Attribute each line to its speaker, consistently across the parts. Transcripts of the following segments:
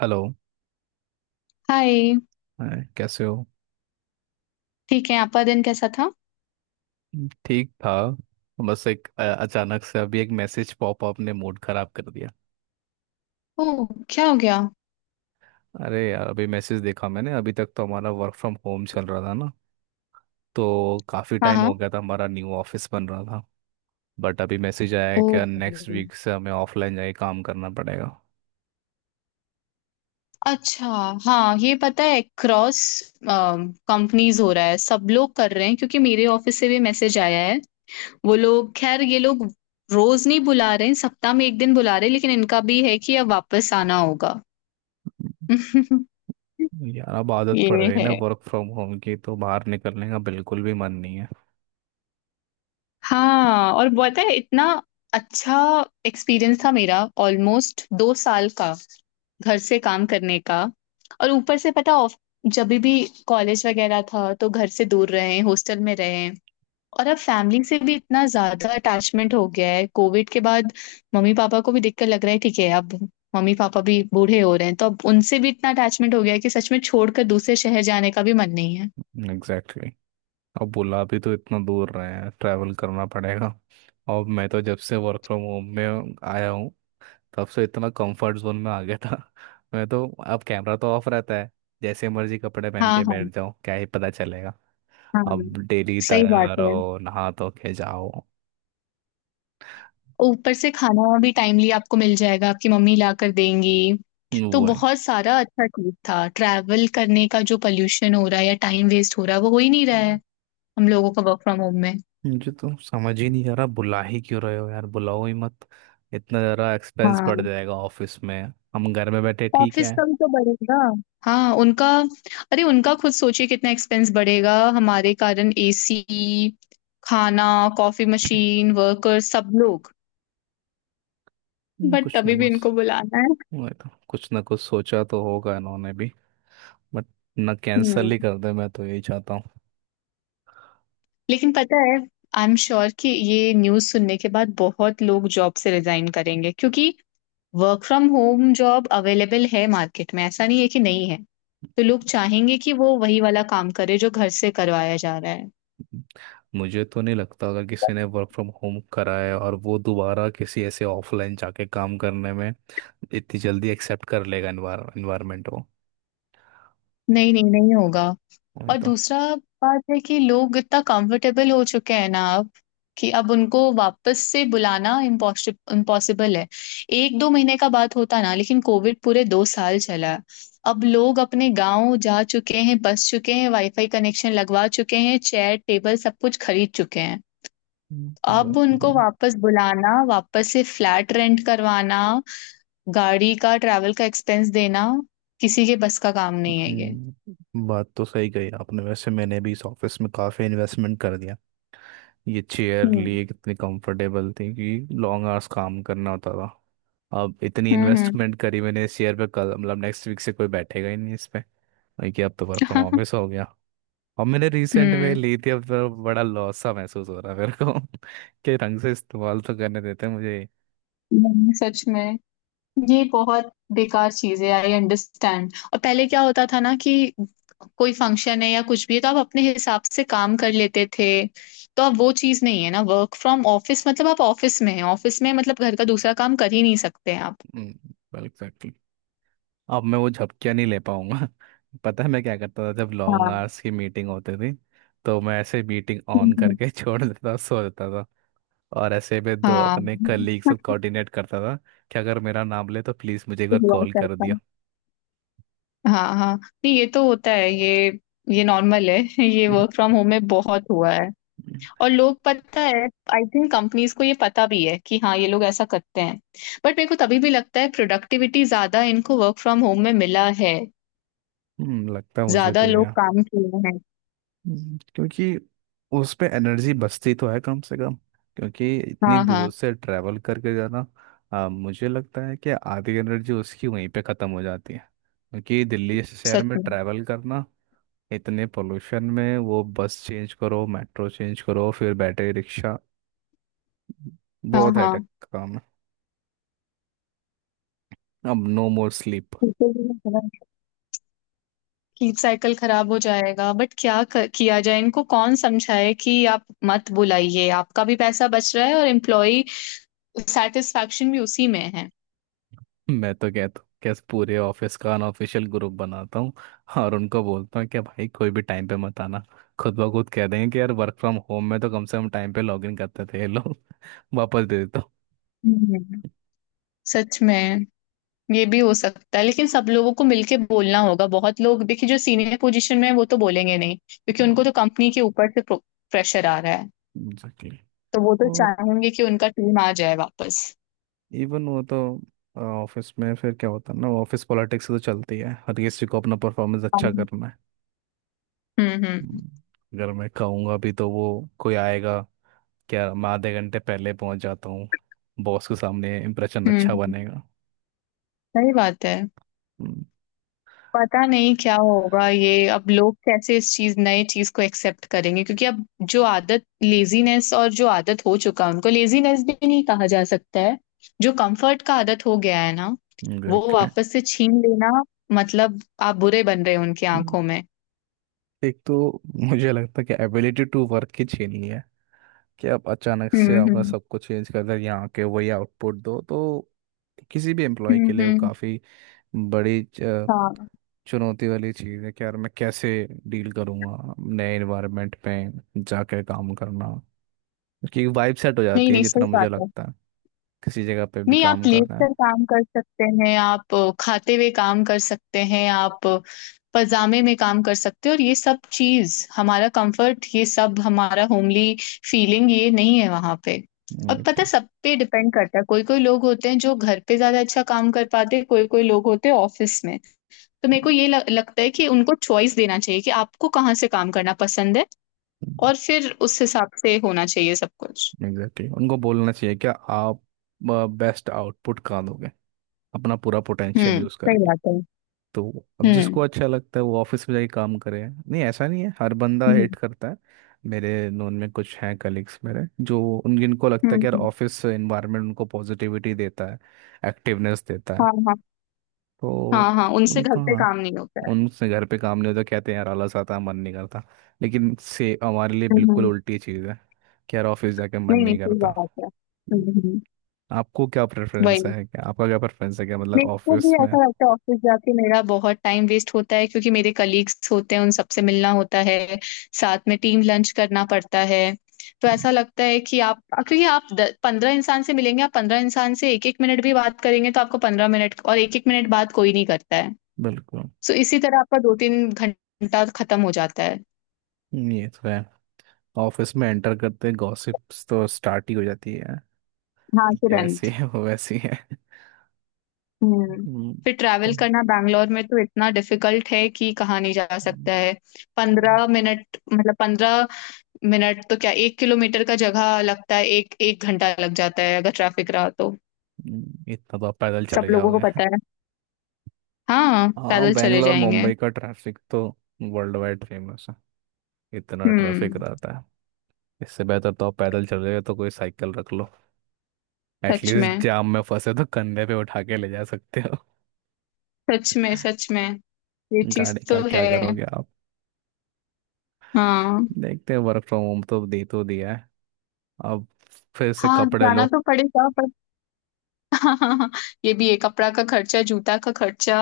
Speaker 1: Hello.
Speaker 2: Hi.
Speaker 1: Hi, कैसे हो।
Speaker 2: ठीक है, आपका दिन कैसा था?
Speaker 1: ठीक था। बस एक अचानक से अभी एक मैसेज पॉपअप ने मूड खराब कर दिया।
Speaker 2: ओह, क्या हो गया?
Speaker 1: अरे यार अभी मैसेज देखा मैंने। अभी तक तो हमारा वर्क फ्रॉम होम चल रहा था ना, तो काफ़ी
Speaker 2: हाँ
Speaker 1: टाइम
Speaker 2: हाँ।
Speaker 1: हो गया था हमारा न्यू ऑफिस बन रहा था। बट अभी मैसेज आया है
Speaker 2: ओ,
Speaker 1: कि नेक्स्ट वीक से हमें ऑफलाइन जाके काम करना पड़ेगा।
Speaker 2: अच्छा। हाँ, ये पता है, क्रॉस कंपनीज हो रहा है, सब लोग कर रहे हैं, क्योंकि मेरे ऑफिस से भी मैसेज आया है। वो लोग खैर, ये लोग रोज नहीं बुला रहे हैं, सप्ताह में एक दिन बुला रहे हैं, लेकिन इनका भी है कि अब वापस आना होगा।
Speaker 1: हम्म। यार अब आदत पड़
Speaker 2: ये
Speaker 1: गई
Speaker 2: है।
Speaker 1: ना वर्क फ्रॉम होम की, तो बाहर निकलने का बिल्कुल भी मन नहीं है।
Speaker 2: हाँ और पता है, इतना अच्छा एक्सपीरियंस था मेरा, ऑलमोस्ट 2 साल का, घर से काम करने का। और ऊपर से पता ऑफ, जब भी कॉलेज वगैरह था तो घर से दूर रहे, हॉस्टल में रहे। और अब फैमिली से भी इतना ज्यादा अटैचमेंट हो गया है कोविड के बाद। मम्मी पापा को भी देखकर लग रहा है, ठीक है अब, मम्मी पापा भी बूढ़े हो रहे हैं, तो अब उनसे भी इतना अटैचमेंट हो गया है कि सच में छोड़कर दूसरे शहर जाने का भी मन नहीं है।
Speaker 1: एग्जैक्टली। अब बुला भी तो इतना दूर रहे हैं, ट्रैवल करना पड़ेगा। और मैं तो जब से वर्क फ्रॉम होम में आया हूँ, तब से इतना कंफर्ट जोन में आ गया था मैं तो अब कैमरा तो ऑफ रहता है, जैसे मर्जी कपड़े पहन
Speaker 2: हाँ
Speaker 1: के
Speaker 2: हाँ।
Speaker 1: बैठ जाओ क्या ही पता चलेगा।
Speaker 2: हाँ
Speaker 1: अब डेली
Speaker 2: सही बात
Speaker 1: तैयार
Speaker 2: है।
Speaker 1: हो नहा धो के जाओ।
Speaker 2: ऊपर से खाना भी टाइमली आपको मिल जाएगा, आपकी मम्मी ला कर देंगी। तो
Speaker 1: वही।
Speaker 2: बहुत सारा अच्छा चीज़ था। ट्रैवल करने का जो पॉल्यूशन हो रहा है या टाइम वेस्ट हो रहा है, वो हो ही नहीं रहा है, हम लोगों का वर्क फ्रॉम होम में।
Speaker 1: मुझे तो समझ ही नहीं आ रहा बुला ही क्यों रहे हो यार, बुलाओ ही मत। इतना ज़रा एक्सपेंस बढ़
Speaker 2: हाँ,
Speaker 1: जाएगा ऑफिस में। हम घर में बैठे ठीक
Speaker 2: ऑफ़िस
Speaker 1: है।
Speaker 2: का भी तो बढ़ेगा। हाँ, उनका, अरे उनका खुद सोचिए कितना एक्सपेंस बढ़ेगा हमारे कारण, एसी, खाना, कॉफ़ी मशीन, वर्कर्स सब लोग। बट
Speaker 1: कुछ
Speaker 2: तभी
Speaker 1: नहीं
Speaker 2: भी
Speaker 1: बस।
Speaker 2: इनको बुलाना है।
Speaker 1: मैं तो कुछ ना कुछ सोचा तो होगा इन्होंने भी, बट ना कैंसिल
Speaker 2: हुँ,
Speaker 1: ही कर दे मैं तो यही चाहता
Speaker 2: लेकिन पता है, आई एम श्योर कि ये न्यूज़ सुनने के बाद बहुत लोग जॉब से रिज़ाइन करेंगे, क्योंकि work from home job available है मार्केट में, ऐसा नहीं है कि नहीं है। तो लोग चाहेंगे कि वो वही वाला काम करे जो घर से करवाया जा रहा है।
Speaker 1: हूँ। मुझे तो नहीं लगता अगर किसी ने वर्क फ्रॉम होम करा है और वो दोबारा किसी ऐसे ऑफलाइन जाके काम करने में इतनी जल्दी एक्सेप्ट कर लेगा इन्वायरमेंट वो।
Speaker 2: नहीं नहीं, नहीं होगा।
Speaker 1: वही
Speaker 2: और
Speaker 1: तो।
Speaker 2: दूसरा बात है कि लोग इतना कंफर्टेबल हो चुके हैं ना अब, कि अब उनको वापस से बुलाना इम्पॉसिबल इम्पॉसिबल है। एक दो महीने का बात होता ना, लेकिन कोविड पूरे 2 साल चला। अब लोग अपने गांव जा चुके हैं, बस चुके हैं, वाईफाई कनेक्शन लगवा चुके हैं, चेयर टेबल सब कुछ खरीद चुके हैं।
Speaker 1: हम्म, ब-
Speaker 2: अब उनको वापस बुलाना, वापस से फ्लैट रेंट करवाना, गाड़ी का ट्रैवल का एक्सपेंस देना, किसी के बस का काम नहीं है ये।
Speaker 1: बात तो सही कही आपने, वैसे मैंने भी इस ऑफिस में काफ़ी इन्वेस्टमेंट कर दिया। ये चेयर
Speaker 2: हम्म।
Speaker 1: लिए कितनी कंफर्टेबल थी कि लॉन्ग आवर्स काम करना होता था। अब इतनी
Speaker 2: हम्म
Speaker 1: इन्वेस्टमेंट करी मैंने शेयर पे कल मतलब नेक्स्ट वीक से कोई बैठेगा ही नहीं इस पे। वही कि अब तो वर्क फ्रॉम
Speaker 2: हम्म।
Speaker 1: ऑफिस हो गया। और मैंने रिसेंट में
Speaker 2: हम्म,
Speaker 1: ली थी, अब तो बड़ा लॉस सा महसूस हो रहा है मेरे को कि ढंग से इस्तेमाल तो करने देते हैं मुझे।
Speaker 2: नहीं, सच में ये बहुत बेकार चीज है, आई अंडरस्टैंड। और पहले क्या होता था ना कि कोई फंक्शन है या कुछ भी है तो आप अपने हिसाब से काम कर लेते थे। तो अब वो चीज नहीं है ना, वर्क फ्रॉम ऑफिस मतलब आप ऑफिस में हैं, ऑफिस में मतलब घर का दूसरा काम कर ही नहीं सकते हैं आप।
Speaker 1: एग्जैक्टली। अब मैं वो झपकियाँ नहीं ले पाऊंगा। पता है मैं क्या करता था जब लॉन्ग
Speaker 2: हाँ।
Speaker 1: आवर्स की मीटिंग होती थी, तो मैं ऐसे मीटिंग ऑन
Speaker 2: हम्म,
Speaker 1: करके छोड़ देता सो देता था। और ऐसे में दो
Speaker 2: हाँ।
Speaker 1: अपने कलीग से कोऑर्डिनेट करता था कि अगर मेरा नाम ले तो प्लीज़ मुझे एक बार
Speaker 2: हुआ
Speaker 1: कॉल कर
Speaker 2: करता
Speaker 1: दिया।
Speaker 2: है। हाँ हाँ, नहीं ये तो होता है ये नॉर्मल है। ये वर्क फ्रॉम होम में बहुत हुआ है। और लोग, पता है, आई थिंक कंपनीज को ये पता भी है कि हाँ, ये लोग ऐसा करते हैं। बट मेरे को तभी भी लगता है प्रोडक्टिविटी ज्यादा इनको वर्क फ्रॉम होम में मिला है,
Speaker 1: लगता है मुझे
Speaker 2: ज्यादा
Speaker 1: भी
Speaker 2: लोग
Speaker 1: है।
Speaker 2: काम किए हैं।
Speaker 1: क्योंकि उस पे एनर्जी बचती तो है कम से कम, क्योंकि इतनी
Speaker 2: हाँ हाँ।
Speaker 1: दूर से ट्रैवल करके जाना। मुझे लगता है कि आधी एनर्जी उसकी वहीं पे ख़त्म हो जाती है, क्योंकि दिल्ली जैसे शहर
Speaker 2: सच
Speaker 1: में
Speaker 2: में।
Speaker 1: ट्रैवल करना इतने पोल्यूशन में वो बस चेंज करो मेट्रो चेंज करो फिर बैटरी रिक्शा।
Speaker 2: हाँ
Speaker 1: बहुत
Speaker 2: हाँ।
Speaker 1: हेडेक का काम है। अब no more sleep.
Speaker 2: Keep cycle खराब हो जाएगा, बट क्या किया जाए, इनको कौन समझाए कि आप मत बुलाइए, आपका भी पैसा बच रहा है और एम्प्लॉय सेटिस्फैक्शन भी उसी में है।
Speaker 1: मैं तो कहता हूँ कैसे पूरे ऑफिस का अनऑफिशियल ग्रुप बनाता हूँ और उनको बोलता हूँ कि भाई कोई भी टाइम पे मत आना। खुद ब खुद कह देंगे कि यार वर्क फ्रॉम होम में तो कम से कम टाइम पे लॉग इन करते थे ये लोग। वापस दे देता
Speaker 2: हम्म, सच में, ये भी हो सकता है, लेकिन सब लोगों को मिलके बोलना होगा। बहुत लोग देखिए जो सीनियर पोजीशन में है वो तो बोलेंगे नहीं, क्योंकि
Speaker 1: हूँ।
Speaker 2: उनको तो कंपनी के ऊपर से प्रेशर आ रहा है।
Speaker 1: एग्जैक्टली।
Speaker 2: तो वो तो
Speaker 1: और
Speaker 2: चाहेंगे कि उनका टीम आ जाए वापस।
Speaker 1: इवन वो तो ऑफिस में फिर क्या होता है ना, ऑफिस पॉलिटिक्स तो चलती है हर किसी को अपना परफॉर्मेंस अच्छा
Speaker 2: हाँ,
Speaker 1: करना है।
Speaker 2: हम्म।
Speaker 1: हम्म, अगर मैं कहूँगा भी तो वो कोई आएगा क्या, मैं आधे घंटे पहले पहुँच जाता हूँ बॉस के सामने इम्प्रेशन
Speaker 2: हम्म
Speaker 1: अच्छा बनेगा।
Speaker 2: सही बात है। पता नहीं क्या होगा ये, अब लोग कैसे इस चीज, नए चीज को एक्सेप्ट करेंगे, क्योंकि अब जो आदत, लेजीनेस, और जो आदत हो चुका है, उनको लेजीनेस भी नहीं कहा जा सकता है, जो कंफर्ट का आदत हो गया है ना, वो
Speaker 1: एग्जैक्टली।
Speaker 2: वापस से छीन लेना, मतलब आप बुरे बन रहे हो उनकी
Speaker 1: हम्म।
Speaker 2: आंखों में।
Speaker 1: एक तो मुझे लगता है कि एबिलिटी टू वर्क की छीनी है कि आप अचानक से आपने
Speaker 2: हम्म।
Speaker 1: सब कुछ चेंज कर दिया यहाँ के वही आउटपुट दो तो किसी भी एम्प्लॉय
Speaker 2: हम्म
Speaker 1: के लिए वो
Speaker 2: हम्म,
Speaker 1: काफ़ी बड़ी
Speaker 2: हाँ।
Speaker 1: चुनौती वाली चीज़ है कि यार मैं कैसे डील करूँगा नए एनवायरनमेंट में जाकर काम करना, क्योंकि वाइब सेट हो
Speaker 2: नहीं
Speaker 1: जाती है
Speaker 2: नहीं, सही
Speaker 1: जितना मुझे
Speaker 2: बात है।
Speaker 1: लगता है किसी जगह पे भी
Speaker 2: नहीं, आप
Speaker 1: काम
Speaker 2: लेट
Speaker 1: करना है।
Speaker 2: कर काम कर सकते हैं, आप खाते हुए काम कर सकते हैं, आप पजामे में काम कर सकते हैं, और ये सब चीज हमारा कंफर्ट, ये सब हमारा होमली फीलिंग, ये नहीं है वहां पे। और पता है,
Speaker 1: एग्जैक्टली।
Speaker 2: सब पे डिपेंड करता है, कोई कोई लोग होते हैं जो घर पे ज्यादा अच्छा काम कर पाते हैं, कोई कोई लोग होते हैं ऑफिस में। तो मेरे को ये लगता है कि उनको चॉइस देना चाहिए कि आपको कहाँ से काम करना पसंद है, और फिर उस हिसाब से होना चाहिए सब कुछ।
Speaker 1: एग्जैक्टली उनको बोलना चाहिए क्या आप बेस्ट आउटपुट कहाँ दोगे अपना पूरा पोटेंशियल
Speaker 2: हम्म,
Speaker 1: यूज़
Speaker 2: सही
Speaker 1: करके।
Speaker 2: बात है।
Speaker 1: तो अब जिसको
Speaker 2: हम्म
Speaker 1: अच्छा लगता है वो ऑफिस में जाके काम करे, नहीं ऐसा नहीं है हर बंदा
Speaker 2: हम्म।
Speaker 1: हेट करता है। मेरे नोन में कुछ हैं कलीग्स मेरे जो उन जिनको लगता
Speaker 2: हम्म
Speaker 1: है कि यार
Speaker 2: हम्म,
Speaker 1: ऑफिस एनवायरनमेंट उनको पॉजिटिविटी देता है, एक्टिवनेस देता है।
Speaker 2: हाँ हाँ।
Speaker 1: तो
Speaker 2: हाँ हाँ, उनसे घर
Speaker 1: उनका
Speaker 2: पे काम नहीं होता है।
Speaker 1: उनसे घर पे काम नहीं होता, कहते हैं यार आलस आता है, मन नहीं करता। लेकिन से हमारे लिए बिल्कुल
Speaker 2: हम्म।
Speaker 1: उल्टी चीज़ है कि यार ऑफिस जाके मन
Speaker 2: नहीं नहीं,
Speaker 1: नहीं
Speaker 2: सही
Speaker 1: करता।
Speaker 2: बात है। हम्म।
Speaker 1: आपको क्या प्रेफरेंस
Speaker 2: वही,
Speaker 1: है क्या, आपका क्या प्रेफरेंस है क्या मतलब
Speaker 2: मेरे को भी
Speaker 1: ऑफिस में।
Speaker 2: ऐसा लगता है, ऑफिस जाके मेरा बहुत टाइम वेस्ट होता है, क्योंकि मेरे कलीग्स होते हैं, उन सबसे मिलना होता है, साथ में टीम लंच करना पड़ता है। तो ऐसा लगता है कि आप, क्योंकि आप पंद्रह इंसान से मिलेंगे, आप 15 इंसान से एक एक मिनट भी बात करेंगे तो आपको 15 मिनट, और एक एक मिनट बात कोई नहीं करता है।
Speaker 1: बिल्कुल।
Speaker 2: सो इसी तरह आपका 2-3 घंटा खत्म हो जाता है।
Speaker 1: ये तो है। ऑफिस में एंटर करते ही गॉसिप्स तो स्टार्ट ही हो जाती है,
Speaker 2: हाँ,
Speaker 1: ये ऐसी
Speaker 2: तुरंत।
Speaker 1: है वो वैसी है।
Speaker 2: हम्म।
Speaker 1: हम्म,
Speaker 2: फिर
Speaker 1: तो
Speaker 2: ट्रैवल करना बैंगलोर में तो इतना डिफिकल्ट है कि कहाँ नहीं जा
Speaker 1: हम्म,
Speaker 2: सकता है। 15 मिनट, मतलब 15 मिनट तो क्या, 1 किलोमीटर का जगह लगता है एक एक घंटा लग जाता है, अगर ट्रैफिक रहा तो।
Speaker 1: इतना तो आप पैदल
Speaker 2: सब
Speaker 1: चले
Speaker 2: लोगों को
Speaker 1: जाओगे।
Speaker 2: पता है। हाँ,
Speaker 1: हाँ
Speaker 2: पैदल चले
Speaker 1: बेंगलोर
Speaker 2: जाएंगे।
Speaker 1: मुंबई का ट्रैफिक तो वर्ल्ड वाइड फेमस है, इतना ट्रैफिक
Speaker 2: हम्म।
Speaker 1: रहता है। इससे बेहतर तो आप पैदल चले गए तो कोई साइकिल रख लो,
Speaker 2: सच
Speaker 1: एटलीस्ट
Speaker 2: में,
Speaker 1: जाम में फंसे तो कंधे पे उठा के ले जा सकते हो।
Speaker 2: सच में सच में, ये चीज
Speaker 1: गाड़ी का
Speaker 2: तो
Speaker 1: क्या
Speaker 2: है।
Speaker 1: करोगे आप।
Speaker 2: हाँ
Speaker 1: देखते हैं वर्क फ्रॉम होम तो दे तो दिया है, अब फिर से
Speaker 2: हाँ,
Speaker 1: कपड़े
Speaker 2: जाना
Speaker 1: लो।
Speaker 2: तो पड़ेगा। हाँ, ये भी है, कपड़ा का खर्चा, जूता का खर्चा,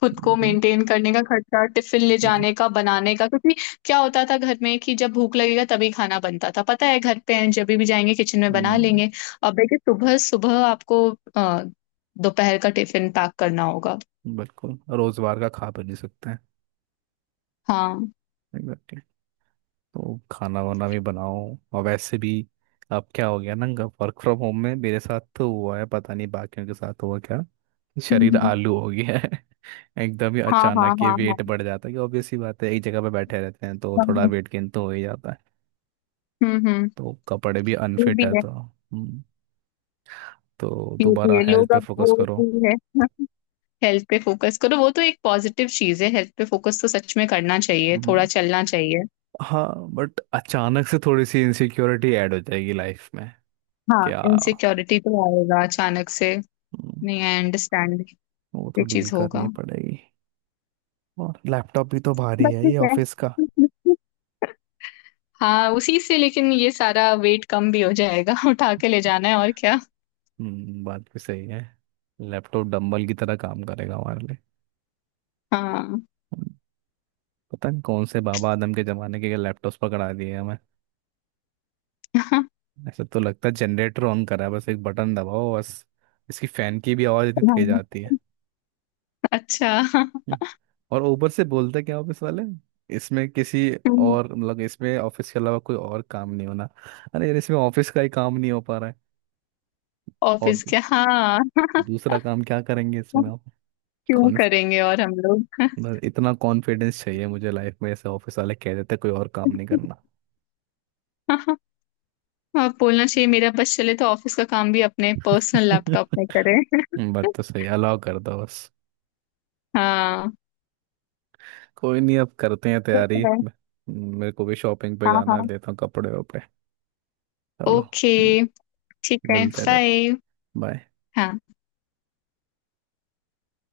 Speaker 2: खुद को
Speaker 1: बताओ।
Speaker 2: मेंटेन करने का खर्चा, टिफिन ले जाने का, बनाने का, क्योंकि क्या होता था घर में कि जब भूख लगेगा तभी खाना बनता था, पता है घर पे हैं जब भी जाएंगे किचन में बना
Speaker 1: हम्म
Speaker 2: लेंगे। अब देखिए सुबह सुबह आपको अ, दोपहर का टिफिन पैक करना होगा।
Speaker 1: बिल्कुल रोजवार का खा भी नहीं सकते हैं।
Speaker 2: हाँ।
Speaker 1: एग्जैक्टली। तो खाना वाना भी बनाओ। और वैसे भी अब क्या हो गया ना, वर्क फ्रॉम होम में मेरे साथ तो हुआ है पता नहीं बाकियों के साथ हुआ क्या, शरीर
Speaker 2: हम्म,
Speaker 1: आलू हो गया है। एकदम ही
Speaker 2: हाँ हाँ
Speaker 1: अचानक ये
Speaker 2: हाँ हाँ।
Speaker 1: वेट बढ़ जाता है कि ऑब्वियस सी बात है एक जगह पे बैठे रहते हैं तो
Speaker 2: हाँ,
Speaker 1: थोड़ा
Speaker 2: हाँ।
Speaker 1: वेट गेन तो हो ही जाता है।
Speaker 2: हम्म।
Speaker 1: तो कपड़े भी
Speaker 2: ये
Speaker 1: अनफिट
Speaker 2: भी
Speaker 1: है
Speaker 2: है।
Speaker 1: तो
Speaker 2: ये भी
Speaker 1: दोबारा
Speaker 2: है,
Speaker 1: हेल्थ
Speaker 2: लोग
Speaker 1: पे
Speaker 2: अब,
Speaker 1: फोकस
Speaker 2: वो
Speaker 1: करो।
Speaker 2: भी है, हेल्थ पे फोकस करो, वो तो एक पॉजिटिव चीज है, हेल्थ पे फोकस तो सच में करना चाहिए, थोड़ा
Speaker 1: हम्म,
Speaker 2: चलना चाहिए।
Speaker 1: हाँ। बट अचानक से थोड़ी सी इनसिक्योरिटी ऐड हो जाएगी लाइफ में।
Speaker 2: हाँ,
Speaker 1: क्या।
Speaker 2: इनसिक्योरिटी तो आएगा अचानक से।
Speaker 1: हम्म,
Speaker 2: नहीं, आई अंडरस्टैंड,
Speaker 1: वो तो
Speaker 2: ये
Speaker 1: डील
Speaker 2: चीज
Speaker 1: करनी
Speaker 2: होगा,
Speaker 1: पड़ेगी। और लैपटॉप भी तो भारी
Speaker 2: बट
Speaker 1: है
Speaker 2: ठीक
Speaker 1: ये
Speaker 2: है।
Speaker 1: ऑफिस का।
Speaker 2: हाँ, उसी से, लेकिन ये सारा वेट कम भी हो जाएगा। उठा के ले जाना है और क्या।
Speaker 1: बात भी सही है, लैपटॉप डंबल की तरह काम करेगा हमारे लिए।
Speaker 2: हाँ।
Speaker 1: हम्म, पता नहीं कौन से बाबा आदम के जमाने के लैपटॉप्स पकड़ा दिए हमें।
Speaker 2: हाँ,
Speaker 1: ऐसा तो लगता है जनरेटर ऑन करा है बस एक बटन दबाओ बस, इसकी फैन की भी आवाज़ इतनी तेज आती है।
Speaker 2: अच्छा।
Speaker 1: हम्म, और ऊपर से बोलते क्या ऑफिस वाले इसमें किसी और मतलब इसमें ऑफिस के अलावा कोई और काम नहीं होना, अरे यार इसमें ऑफिस का ही काम नहीं हो पा रहा है, और
Speaker 2: ऑफिस क्या, हाँ।
Speaker 1: दूसरा काम क्या करेंगे इसमें आप।
Speaker 2: क्यों करेंगे, और हम लोग।
Speaker 1: बस इतना कॉन्फिडेंस चाहिए मुझे लाइफ में ऐसे ऑफिस वाले कह देते कोई और काम नहीं करना।
Speaker 2: हाँ, बोलना चाहिए, मेरा बस चले तो ऑफिस का काम भी अपने पर्सनल लैपटॉप में करें।
Speaker 1: बात तो सही अलाउ कर दो बस।
Speaker 2: हाँ।
Speaker 1: कोई नहीं अब करते हैं
Speaker 2: ठीक
Speaker 1: तैयारी
Speaker 2: है।
Speaker 1: म- मेरे को भी शॉपिंग पे
Speaker 2: हाँ
Speaker 1: जाना है
Speaker 2: हाँ।
Speaker 1: देता हूँ कपड़े वपड़े। चलो।
Speaker 2: ओके, ठीक है,
Speaker 1: मिलते रहे।
Speaker 2: बाय।
Speaker 1: बाय।
Speaker 2: हाँ।